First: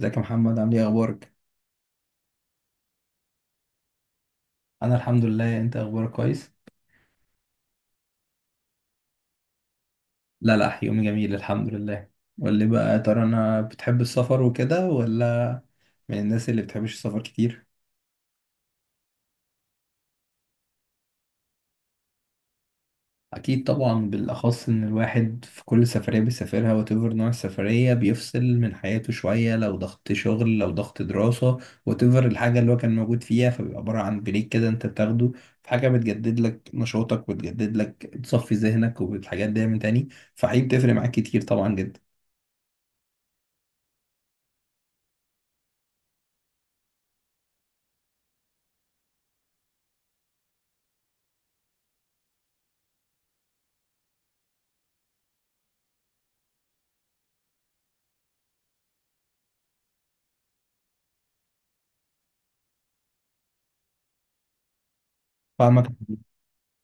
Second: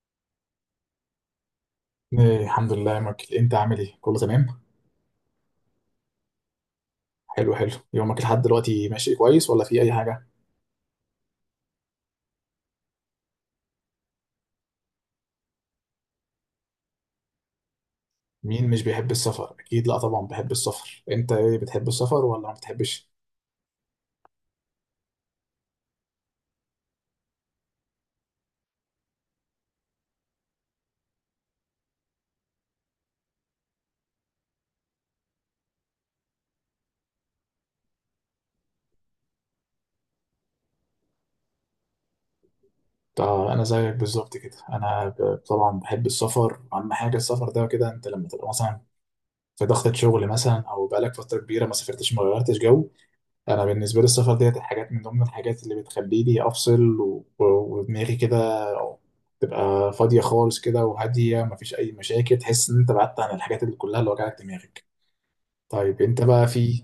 ازيك يا محمد؟ عامل ايه؟ اخبارك؟ إيه، الحمد لله يا مايكل، انت عامل ايه؟ كله تمام؟ انا الحمد لله. انت اخبارك كويس؟ حلو حلو. يومك لحد دلوقتي ماشي كويس ولا في اي حاجه؟ لا لا، يومي جميل الحمد لله. قول لي بقى، يا ترى انا بتحب السفر وكده ولا من الناس اللي بتحبش السفر كتير؟ مين مش بيحب السفر؟ اكيد لا، طبعا بحب السفر. انت ايه؟ بتحب السفر ولا ما بتحبش؟ اكيد طبعا، بالاخص ان الواحد في كل سفريه بيسافرها وتفر نوع السفريه بيفصل من حياته شويه، لو ضغط شغل لو ضغط دراسه، وتفر الحاجه اللي هو كان موجود فيها، فبيبقى عباره عن بريك كده انت بتاخده. في حاجه بتجدد لك نشاطك وتجدد لك، تصفي ذهنك والحاجات دي من تاني. فحقيقي بتفرق معاك كتير طبعا جدا. طب انا زيك بالظبط كده. انا طبعا بحب السفر. اهم حاجه السفر ده كده، انت لما تبقى مثلا في ضغطة شغل مثلا، او بقالك فتره كبيره ما سافرتش ما غيرتش جو. انا بالنسبه لي السفر ديت الحاجات من ضمن الحاجات اللي بتخليني افصل، ودماغي كده تبقى فاضيه خالص كده وهاديه، مفيش اي مشاكل. تحس ان انت بعدت عن الحاجات اللي كلها اللي وجعت دماغك. فاهمك. طيب انت بقى، في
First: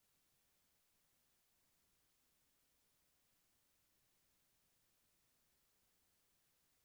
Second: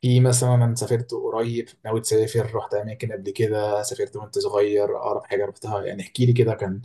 في مثلا سافرت قريب، ناوي تسافر، رحت اماكن قبل كده، سافرت وانت صغير؟ اقرب حاجه رحتها، يعني احكي لي كده. كان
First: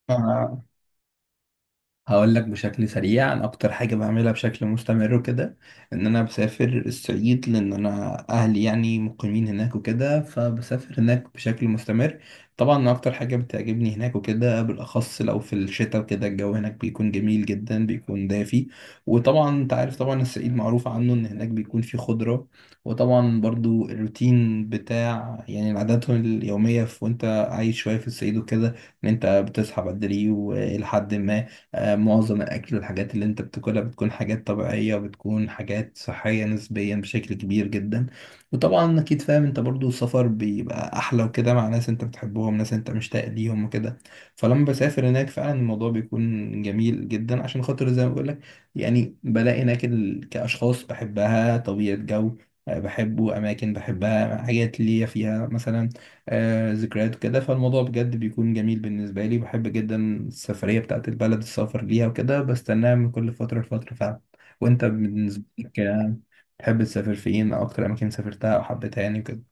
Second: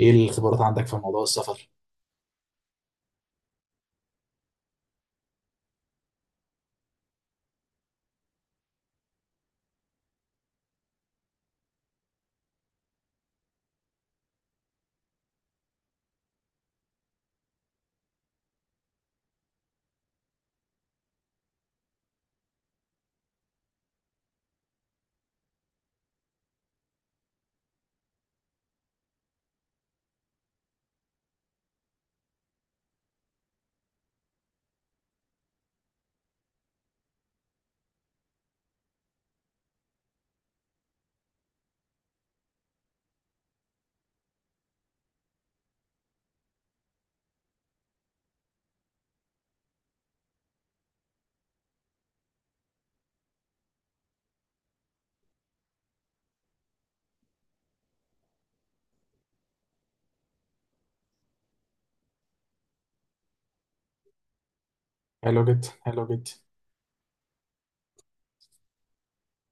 ايه الخبرات آه، عندك في موضوع السفر؟ هقول لك بشكل سريع، انا اكتر حاجه بعملها بشكل مستمر وكده، ان انا بسافر الصعيد، لان انا اهلي يعني مقيمين هناك وكده، فبسافر هناك بشكل مستمر. طبعا اكتر حاجه بتعجبني هناك وكده، بالاخص لو في الشتاء وكده، الجو هناك بيكون جميل جدا، بيكون دافي. وطبعا انت عارف، طبعا الصعيد معروف عنه ان هناك بيكون فيه خضره. وطبعا برضو الروتين بتاع يعني العادات اليوميه في وانت عايش شويه في الصعيد وكده، ان انت بتصحى بدري ولحد ما. معظم الأكل والحاجات اللي أنت بتاكلها بتكون حاجات طبيعية، وبتكون حاجات صحية نسبيا بشكل كبير جدا. وطبعا أكيد فاهم أنت برضو السفر بيبقى أحلى وكده مع ناس أنت بتحبهم، ناس أنت مشتاق ليهم وكده. فلما بسافر هناك فعلا الموضوع بيكون جميل جدا، عشان خاطر زي ما بقول لك، يعني بلاقي هناك كأشخاص بحبها، طبيعة جو، بحبه، أماكن بحبها، حاجات ليا فيها، مثلا ذكريات كده. فالموضوع بجد بيكون جميل بالنسبة لي، بحب جدا السفرية بتاعت البلد، السفر ليها وكده، بستناها من كل فترة لفترة فعلا. وانت بالنسبة حلو جدا، لك؟ حلو جدا. تحب تسافر فين، او اكتر اماكن سافرتها او حبيتها يعني وكده؟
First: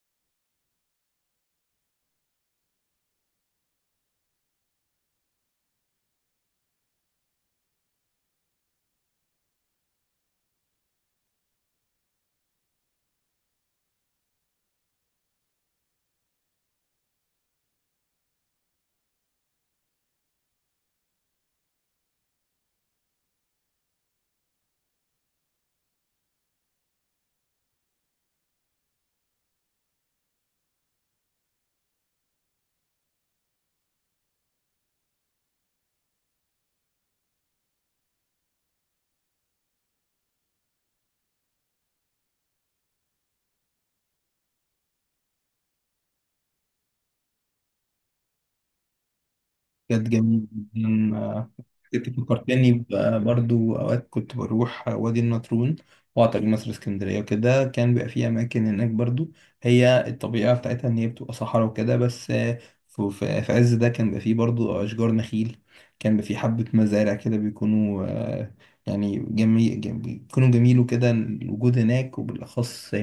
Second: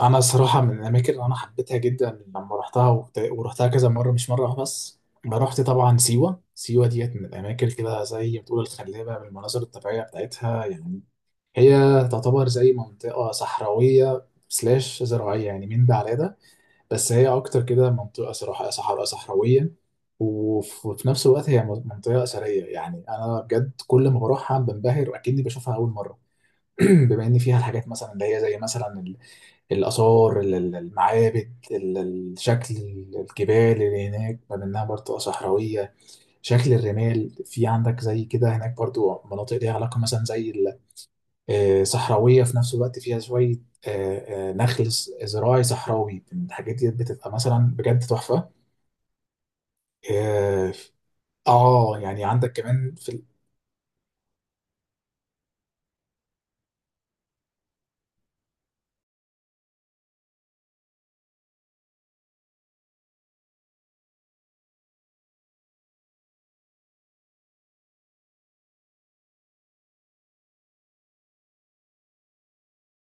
انا صراحه من الاماكن اللي انا حبيتها جدا لما رحتها ورحتها كذا مره، مش مره واحدة بس. انا رحت طبعا سيوه. سيوه ديت من الاماكن كده زي ما بتقول الخلابه بالمناظر الطبيعيه بتاعتها. يعني هي تعتبر زي منطقه صحراويه سلاش زراعيه، يعني من ده على ده. بس هي اكتر كده منطقه، صراحه صحراء صحراويه. وفي نفس الوقت هي منطقه اثريه. يعني انا بجد كل ما بروحها بنبهر واكني بشوفها اول مره. بما ان فيها الحاجات مثلا اللي هي زي مثلا الآثار، المعابد، الشكل، الجبال اللي هناك بما إنها برضو صحراوية. شكل الرمال في عندك زي كده، هناك برضو مناطق ليها علاقة مثلا زي صحراوية في نفس الوقت، فيها شوية نخل زراعي صحراوي. الحاجات دي بتبقى مثلا بجد تحفة. كانت جميلة اه. جدا. كنت يعني عندك فكرتني كمان في، برضو، أوقات كنت بروح وادي النطرون وأعطى مصر اسكندرية وكده. كان بيبقى فيه أماكن هناك برضو، هي الطبيعة بتاعتها إن هي بتبقى صحراء وكده، بس في عز ده كان بيبقى فيه برضو أشجار نخيل، كان بيبقى فيه حبة مزارع كده، بيكونوا يعني جميل، بيكونوا جميل وكده الوجود هناك. وبالأخص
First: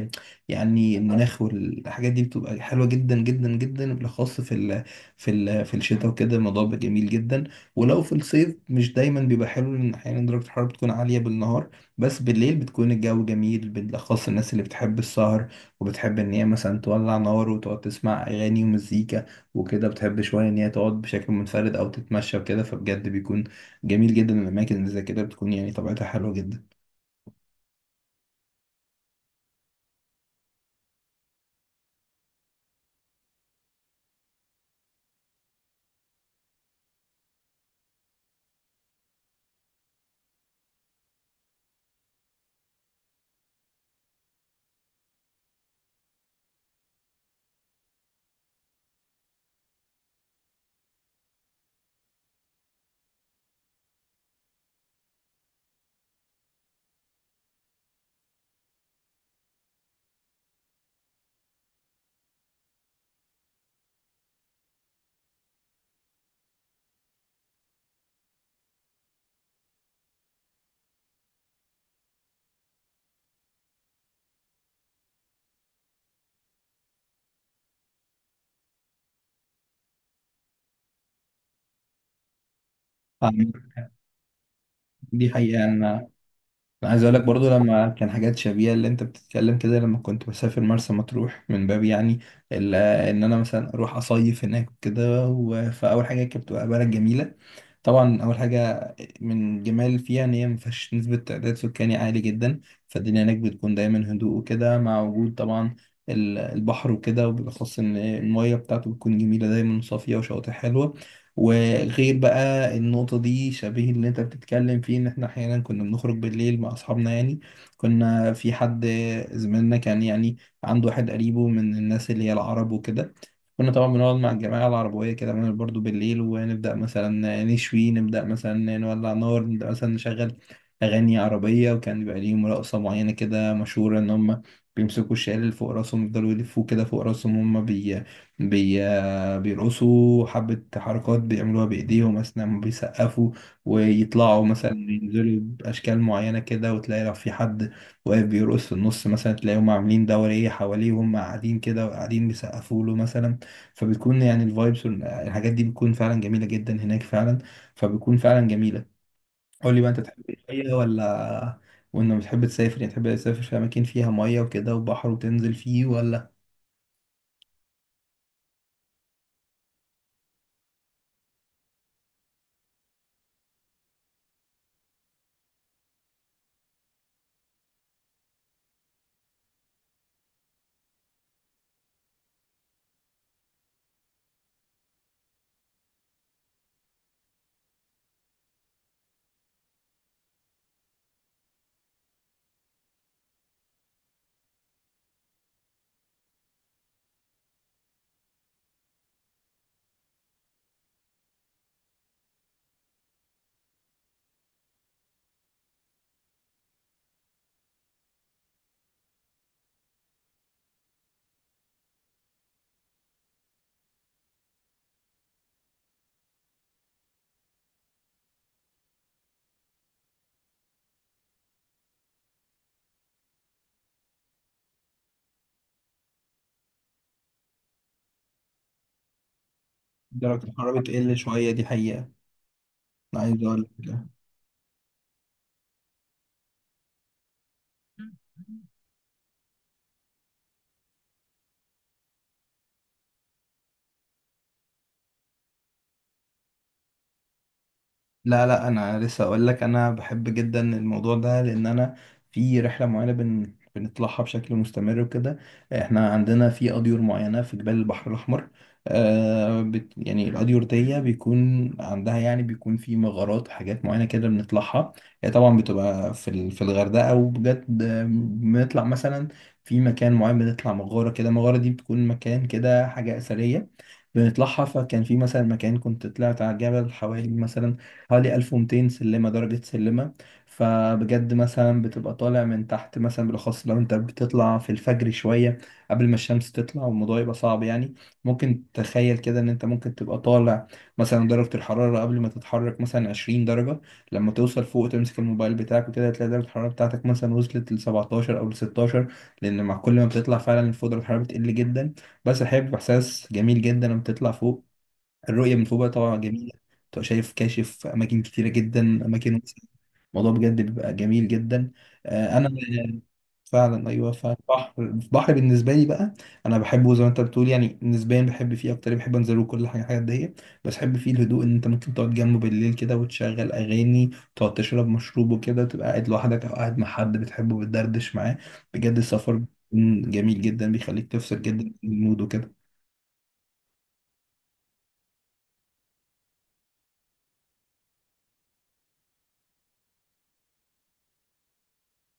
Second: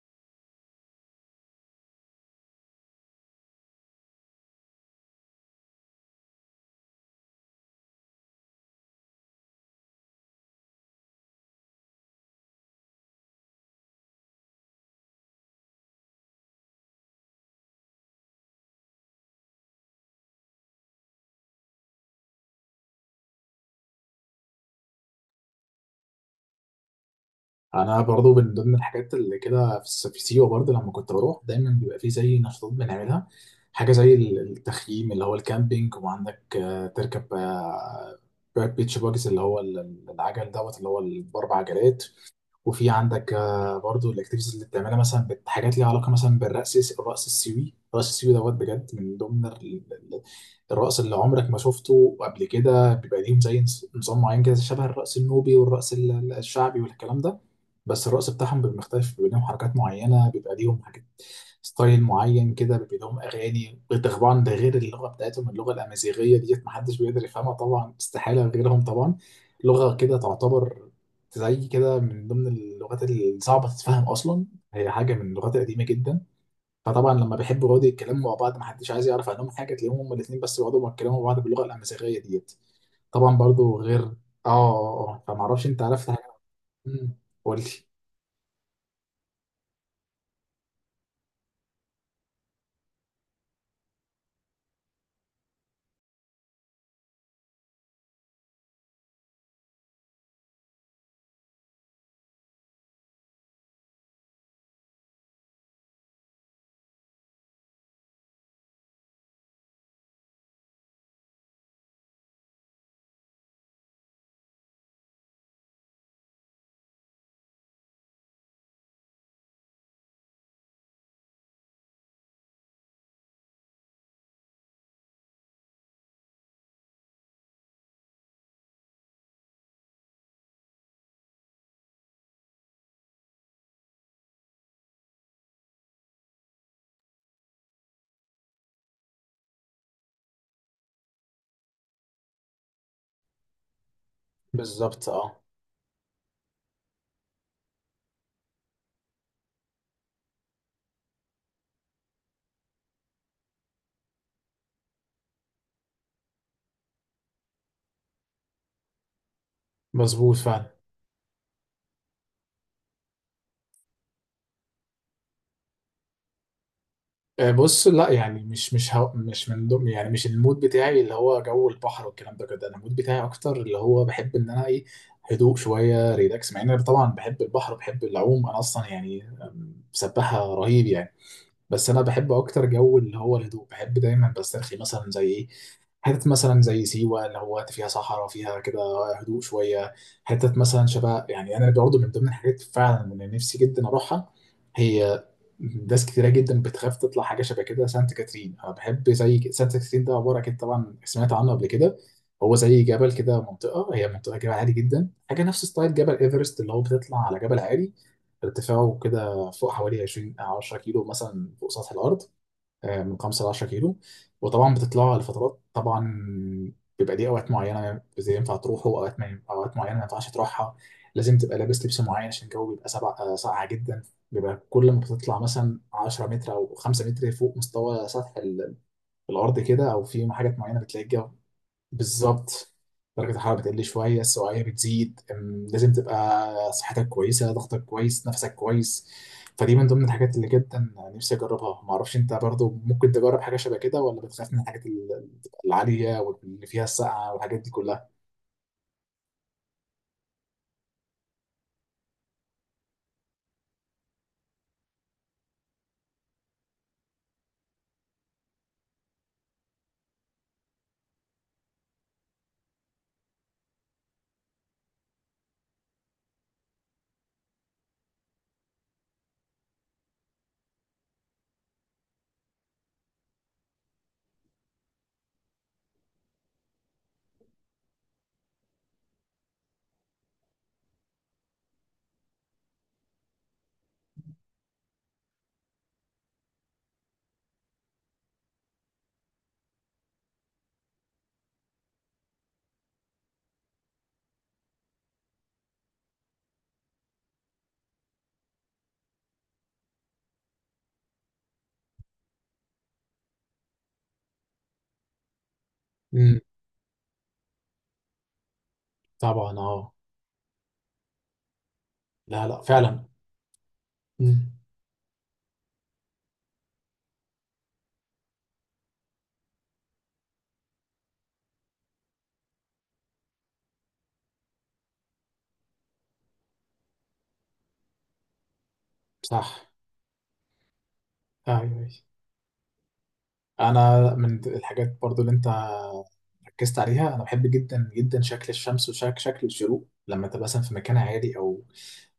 يعني المناخ والحاجات دي بتبقى حلوة جدا جدا جدا، بالأخص في الشتاء وكده الموضوع بيبقى جميل جدا. ولو في الصيف مش دايما بيبقى حلو، لان احيانا درجة الحرارة بتكون عالية بالنهار، بس بالليل بتكون الجو جميل، بالاخص الناس اللي بتحب السهر وبتحب ان هي مثلا تولع نار وتقعد تسمع اغاني ومزيكا وكده، بتحب شوية ان هي تقعد بشكل منفرد او تتمشى وكده. فبجد بيكون جميل جدا الاماكن اللي زي كده، بتكون يعني طبيعتها حلوة جدا. انا برضو من ضمن الحاجات اللي كده في في سيوه، برضو لما كنت بروح دايما بيبقى في زي نشاطات بنعملها. حاجه زي التخييم اللي هو الكامبينج، وعندك تركب بيتش باجز اللي هو العجل دوت اللي هو الاربع عجلات. وفي عندك برضو الاكتيفيتيز اللي بتعملها مثلا، حاجات ليها علاقه مثلا بالرقص. الرقص السيوي، الرقص السيوي دوت بجد من ضمن الرقص اللي عمرك ما شفته قبل كده. بيبقى ليهم زي نظام معين كده، شبه الرقص النوبي والرقص الشعبي والكلام ده، بس الرقص بتاعهم بيبقى مختلف. بيبقى ليهم حركات معينه، بيبقى ليهم حاجات، ستايل معين كده، بيبقى لهم اغاني. طبعا ده غير اللغه بتاعتهم، اللغه الامازيغيه ديت محدش بيقدر يفهمها طبعا، استحاله غيرهم طبعا. لغه كده تعتبر زي كده من ضمن اللغات الصعبة تتفهم أصلا. هي حاجة من اللغات القديمة جدا. فطبعا لما بيحبوا يقعدوا يتكلموا مع بعض، محدش عايز يعرف عنهم حاجة، تلاقيهم هما الاتنين بس بيقعدوا يتكلموا مع بعض باللغة الأمازيغية ديت. آه، طبعا برضو غير اه دي حقيقة. فمعرفش، انت أنا عرفت حاجة؟ انا عايز اقول مم، لك برضو، قولي. لما كان حاجات شبيهه اللي انت بتتكلم كده، لما كنت بسافر مرسى مطروح، من باب يعني ان انا مثلا اروح اصيف هناك كده. فاول حاجه كانت بتبقى بلد جميله، طبعا اول حاجه من جمال فيها ان هي ما فيهاش نسبه تعداد سكاني عالي جدا، فالدنيا هناك بتكون دايما هدوء وكده، مع وجود طبعا البحر وكده، وبالاخص ان الميه بتاعته بتكون جميله دايما وصافيه وشواطئ حلوه. وغير بقى النقطه دي، شبيه اللي انت بتتكلم فيه ان احنا احيانا كنا بنخرج بالليل مع اصحابنا، يعني كنا في حد زميلنا كان يعني عنده واحد قريبه من الناس اللي هي العرب وكده. كنا طبعا بنقعد مع الجماعة العربوية كده، بنعمل برضو بالليل، ونبدأ مثلا نشوي، نبدأ مثلا نولع نار، نبدأ مثلا نشغل أغاني عربية. وكان بيبقى ليهم رقصة معينة كده مشهورة، إن هم بيمسكوا الشال اللي فوق راسهم، يفضلوا يلفوه كده فوق راسهم. هم بي... بيرقصوا حبة حركات بيعملوها بإيديهم أثناء ما بيسقفوا، ويطلعوا مثلا بالظبط ينزلوا اه. بأشكال معينة كده. وتلاقي لو في حد واقف بيرقص في النص، مثلا تلاقيهم عاملين دورية حواليه، وهم قاعدين كده وقاعدين بيسقفوا له مثلا. فبتكون يعني الفايبس والحاجات دي بتكون فعلا جميلة جدا هناك فعلا، فبتكون فعلا جميلة. قول لي بقى، انت تحب مظبوط المية فعلا. ولا؟ وانك بتحب تسافر، يعني تحب تسافر في اماكن فيها مية وكده وبحر وتنزل فيه ولا؟ بص، لا يعني، مش هو مش من ضمن، يعني مش المود بتاعي اللي هو جو البحر والكلام ده كده. انا المود بتاعي اكتر اللي هو بحب ان انا ايه، هدوء شويه، ريلاكس. مع ان انا طبعا بحب البحر، بحب العوم، انا اصلا يعني سباحه رهيب يعني. بس انا بحب اكتر جو اللي هو الهدوء. بحب دايما بسترخي مثلا زي ايه، حتت مثلا زي سيوة اللي هو فيها صحراء، فيها كده هدوء شوية. حتت مثلا شبه يعني، أنا برضه من ضمن الحاجات فعلا اللي نفسي جدا أروحها، هي ناس كتيرة جدا بتخاف تطلع حاجة شبه كده، سانت كاترين. أنا بحب زي سانت كاترين ده عبارة، أكيد طبعا سمعت عنه قبل كده، هو زي جبل كده، منطقة، هي منطقة جبل عالي جدا، حاجة نفس ستايل جبل إيفرست اللي هو بتطلع على جبل عالي ارتفاعه كده فوق حوالي 20 أو 10 كيلو مثلا فوق سطح الارض. من 5 ل 10 كيلو. وطبعا بتطلعوا لفترات طبعا، بيبقى ليه اوقات معينه زي ينفع تروحوا اوقات، ما اوقات معينه ما ينفعش تروحها. لازم تبقى لابس لبس معين عشان الجو بيبقى سبع ساقعه جدا. بيبقى كل ما بتطلع مثلا 10 متر او 5 متر فوق مستوى سطح الارض كده، او في درجة حاجات معينه الحرارة بتلاقي بتقل الجو، شوية، دي حقيقة. بالظبط، انا درجة عايز الحرارة اقول بتقل لك، شوية، السوائل بتزيد. لازم تبقى صحتك كويسة، ضغطك كويس، نفسك كويس. فدي من ضمن الحاجات اللي جدا نفسي أجربها. معرفش أنت برضو ممكن تجرب حاجة شبه كده ولا بتخاف من الحاجات العالية واللي فيها السقعة والحاجات دي كلها؟ لا لا، انا لسه اقول لك، انا بحب جدا الموضوع ده، لان انا في رحله معينه بنطلعها بشكل مستمر وكده. احنا عندنا في اديور معينه في جبال البحر الاحمر، آه يعني الاديور دي بيكون عندها يعني بيكون في مغارات وحاجات معينه كده بنطلعها. هي طبعا بتبقى في في الغردقه. وبجد بنطلع مثلا في مكان معين، بنطلع مغاره كده. المغاره دي بتكون مكان كده حاجه اثريه بنطلعها. فكان في مثلا مكان كنت طلعت على الجبل حوالي مثلا حوالي 1200 سلمة درجة سلمة. فبجد مثلا بتبقى طالع من تحت، مثلا بالأخص لو أنت بتطلع في الفجر شوية قبل ما الشمس تطلع، والموضوع يبقى صعب يعني. ممكن تخيل كده إن أنت ممكن تبقى طالع، مثلا درجة الحرارة قبل ما تتحرك مثلا 20 درجة، لما توصل فوق تمسك الموبايل بتاعك وكده، هتلاقي درجة الحرارة بتاعتك مثلا وصلت ل 17 أو ل 16. لأن مع كل ما بتطلع فعلا فوق درجة الحرارة بتقل جدا. بس الحقيقة بيبقى إحساس جميل جدا لما بتطلع فوق. الرؤية من فوق بقى طبعا امم. جميلة، تبقى شايف كاشف أماكن كتيرة جدا، أماكن طبعا واسعة. اه. الموضوع بجد بيبقى جميل جدا. لا أنا لا فعلا. فعلا، أيوه فعلا، امم. بحر، البحر بالنسبة لي بقى أنا بحبه زي ما أنت بتقول، يعني نسبيا بحب فيه أكتر، بحب أنزله كل حاجة، حاجات دي. بس بحب فيه الهدوء، إن أنت ممكن تقعد جنبه بالليل كده وتشغل أغاني، تقعد تشرب مشروب وكده، تبقى قاعد لوحدك أو قاعد مع حد بتحبه بتدردش معاه. بجد السفر صح. بيكون جميل جدا، بيخليك تفصل ايوه، جدا أيوة. من المود وكده. انا من الحاجات برضو اللي انت ركزت عليها، انا بحب جدا جدا شكل الشمس وشكل الشروق، لما تبقى مثلا في مكان عالي، او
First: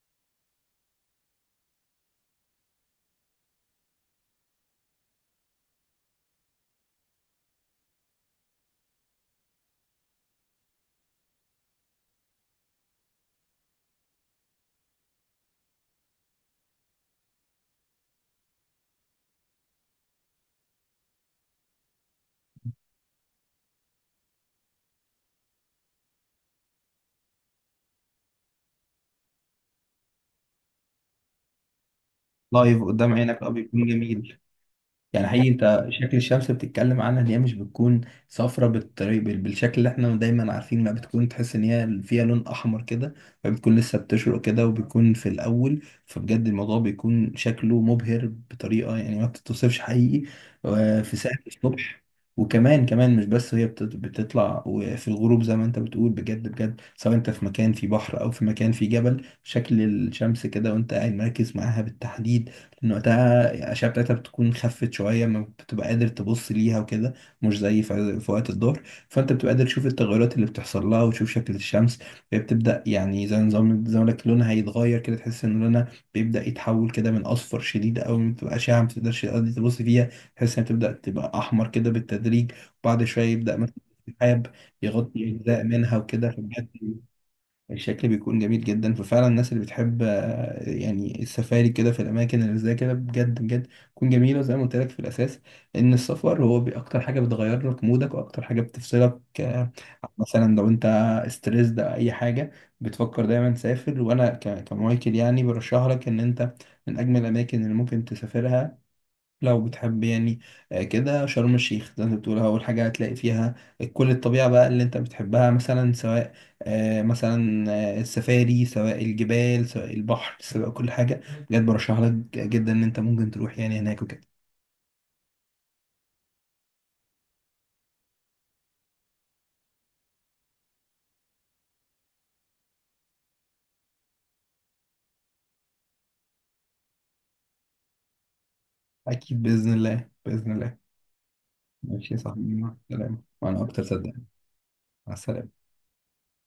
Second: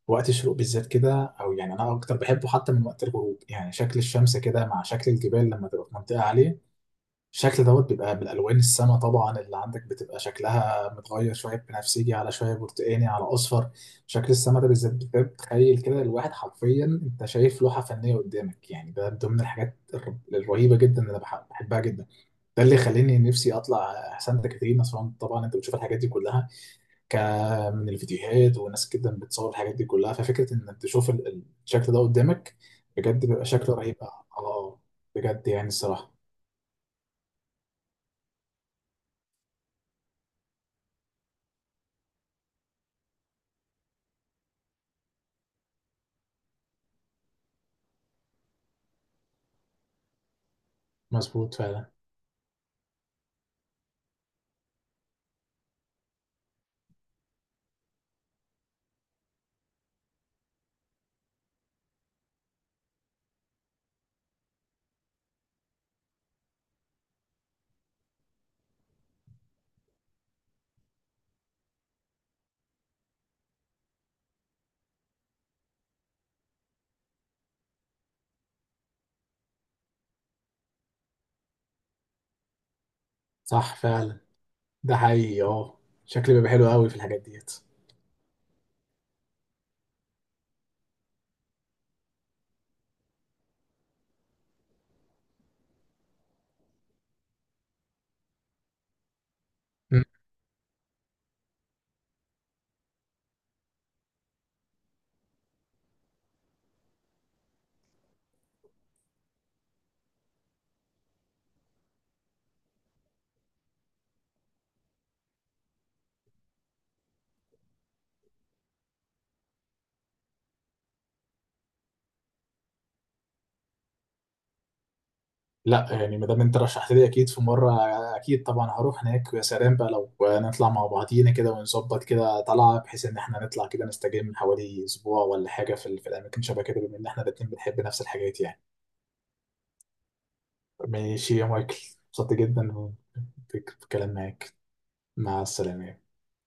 وقت الشروق بالذات كده. او يعني انا اكتر بحبه حتى من وقت الغروب. يعني شكل الشمس كده مع شكل الجبال لما تبقى في منطقه عاليه، الشكل دوت بيبقى بالالوان، السما طبعا اللي عندك بتبقى شكلها متغير، شويه بنفسجي على شويه برتقاني على اصفر. شكل السما ده بالذات بتخيل كده الواحد حرفيا انت شايف لوحه فنيه قدامك. يعني ده من ضمن الحاجات الرهيبه جدا اللي انا بحبها جدا. ده اللي خلاني نفسي اطلع سانتا كاترينا اصلا. طبعا انت بتشوف الحاجات دي كلها ك من الفيديوهات، وناس جدا بتصور الحاجات دي كلها، ففكره انك تشوف الشكل ده قدامك لايف قدام بجد عينك، بيبقى اه، شكله بيكون رهيب. اه جميل. يعني حقيقي بجد يعني انت الصراحه شكل الشمس بتتكلم عنها ان هي مش بتكون صفرة بالطريق بالشكل اللي احنا دايما عارفين، ما بتكون، تحس ان هي فيها لون احمر كده. فبتكون لسه بتشرق كده، وبتكون في الاول، فبجد الموضوع بيكون شكله مبهر بطريقة يعني ما بتتوصفش حقيقي. في ساعة مظبوط فعلا. الصبح. وكمان كمان، مش بس هي بتطلع، وفي الغروب زي ما انت بتقول، بجد بجد، سواء انت في مكان في بحر او في مكان في جبل، شكل الشمس كده وانت قاعد مركز معاها بالتحديد، لأن وقتها الأشعة بتاعتها بتكون خفت شوية، ما بتبقى قادر تبص ليها وكده، مش زي في وقت الظهر. فأنت بتبقى قادر تشوف التغيرات اللي بتحصل لها وتشوف شكل الشمس. هي بتبدأ، يعني زي نظام زي ما لك، لونها هيتغير كده. تحس إن لونها بيبدأ يتحول كده من أصفر شديد أوي، ما بتبقى أشعة ما بتقدرش تقضي تبص فيها، تحس إنها بتبدأ تبقى أحمر كده بالتدريج. وبعد شوية يبدأ مثلا صح فعلا. السحاب ده يغطي حقيقي أجزاء اه. منها وكده. شكلي بيبقى حلو قوي في فبجد الحاجات ديت. الشكل بيكون جميل جدا. ففعلا الناس اللي بتحب يعني السفاري كده في الاماكن اللي زي كده، بجد بجد تكون جميله. زي ما قلت لك في الاساس، ان السفر هو اكتر حاجه بتغير لك مودك، واكتر حاجه بتفصلك مثلا لو انت ستريس ده اي حاجه، بتفكر دايما تسافر. وانا كمايكل يعني برشح لك ان انت، من اجمل الاماكن اللي ممكن تسافرها لو بتحب يعني كده شرم الشيخ، زي ما انت بتقول اول حاجه هتلاقي فيها كل الطبيعه بقى اللي انت بتحبها، مثلا سواء مثلا السفاري، سواء الجبال، سواء البحر، سواء كل حاجه. بجد برشح لك جدا ان انت ممكن تروح يعني هناك وكده. لا يعني ما دام انت رشحت لي، اكيد في مره، اكيد طبعا هروح هناك. ويا سلام بقى لو نطلع مع بعضينا كده، ونظبط كده طلعه بحيث ان احنا نطلع كده نستجم حوالي اسبوع ولا حاجه في الاماكن شبه كده، بما ان احنا الاتنين بنحب نفس الحاجات يعني. اكيد باذن الله، باذن الله. ماشي يا مايكل. ماشي يا مبسوط صاحبي، مع جدا السلامه، وانا اكتر بالكلام صدقني. معاك. مع مع السلامه. السلامه.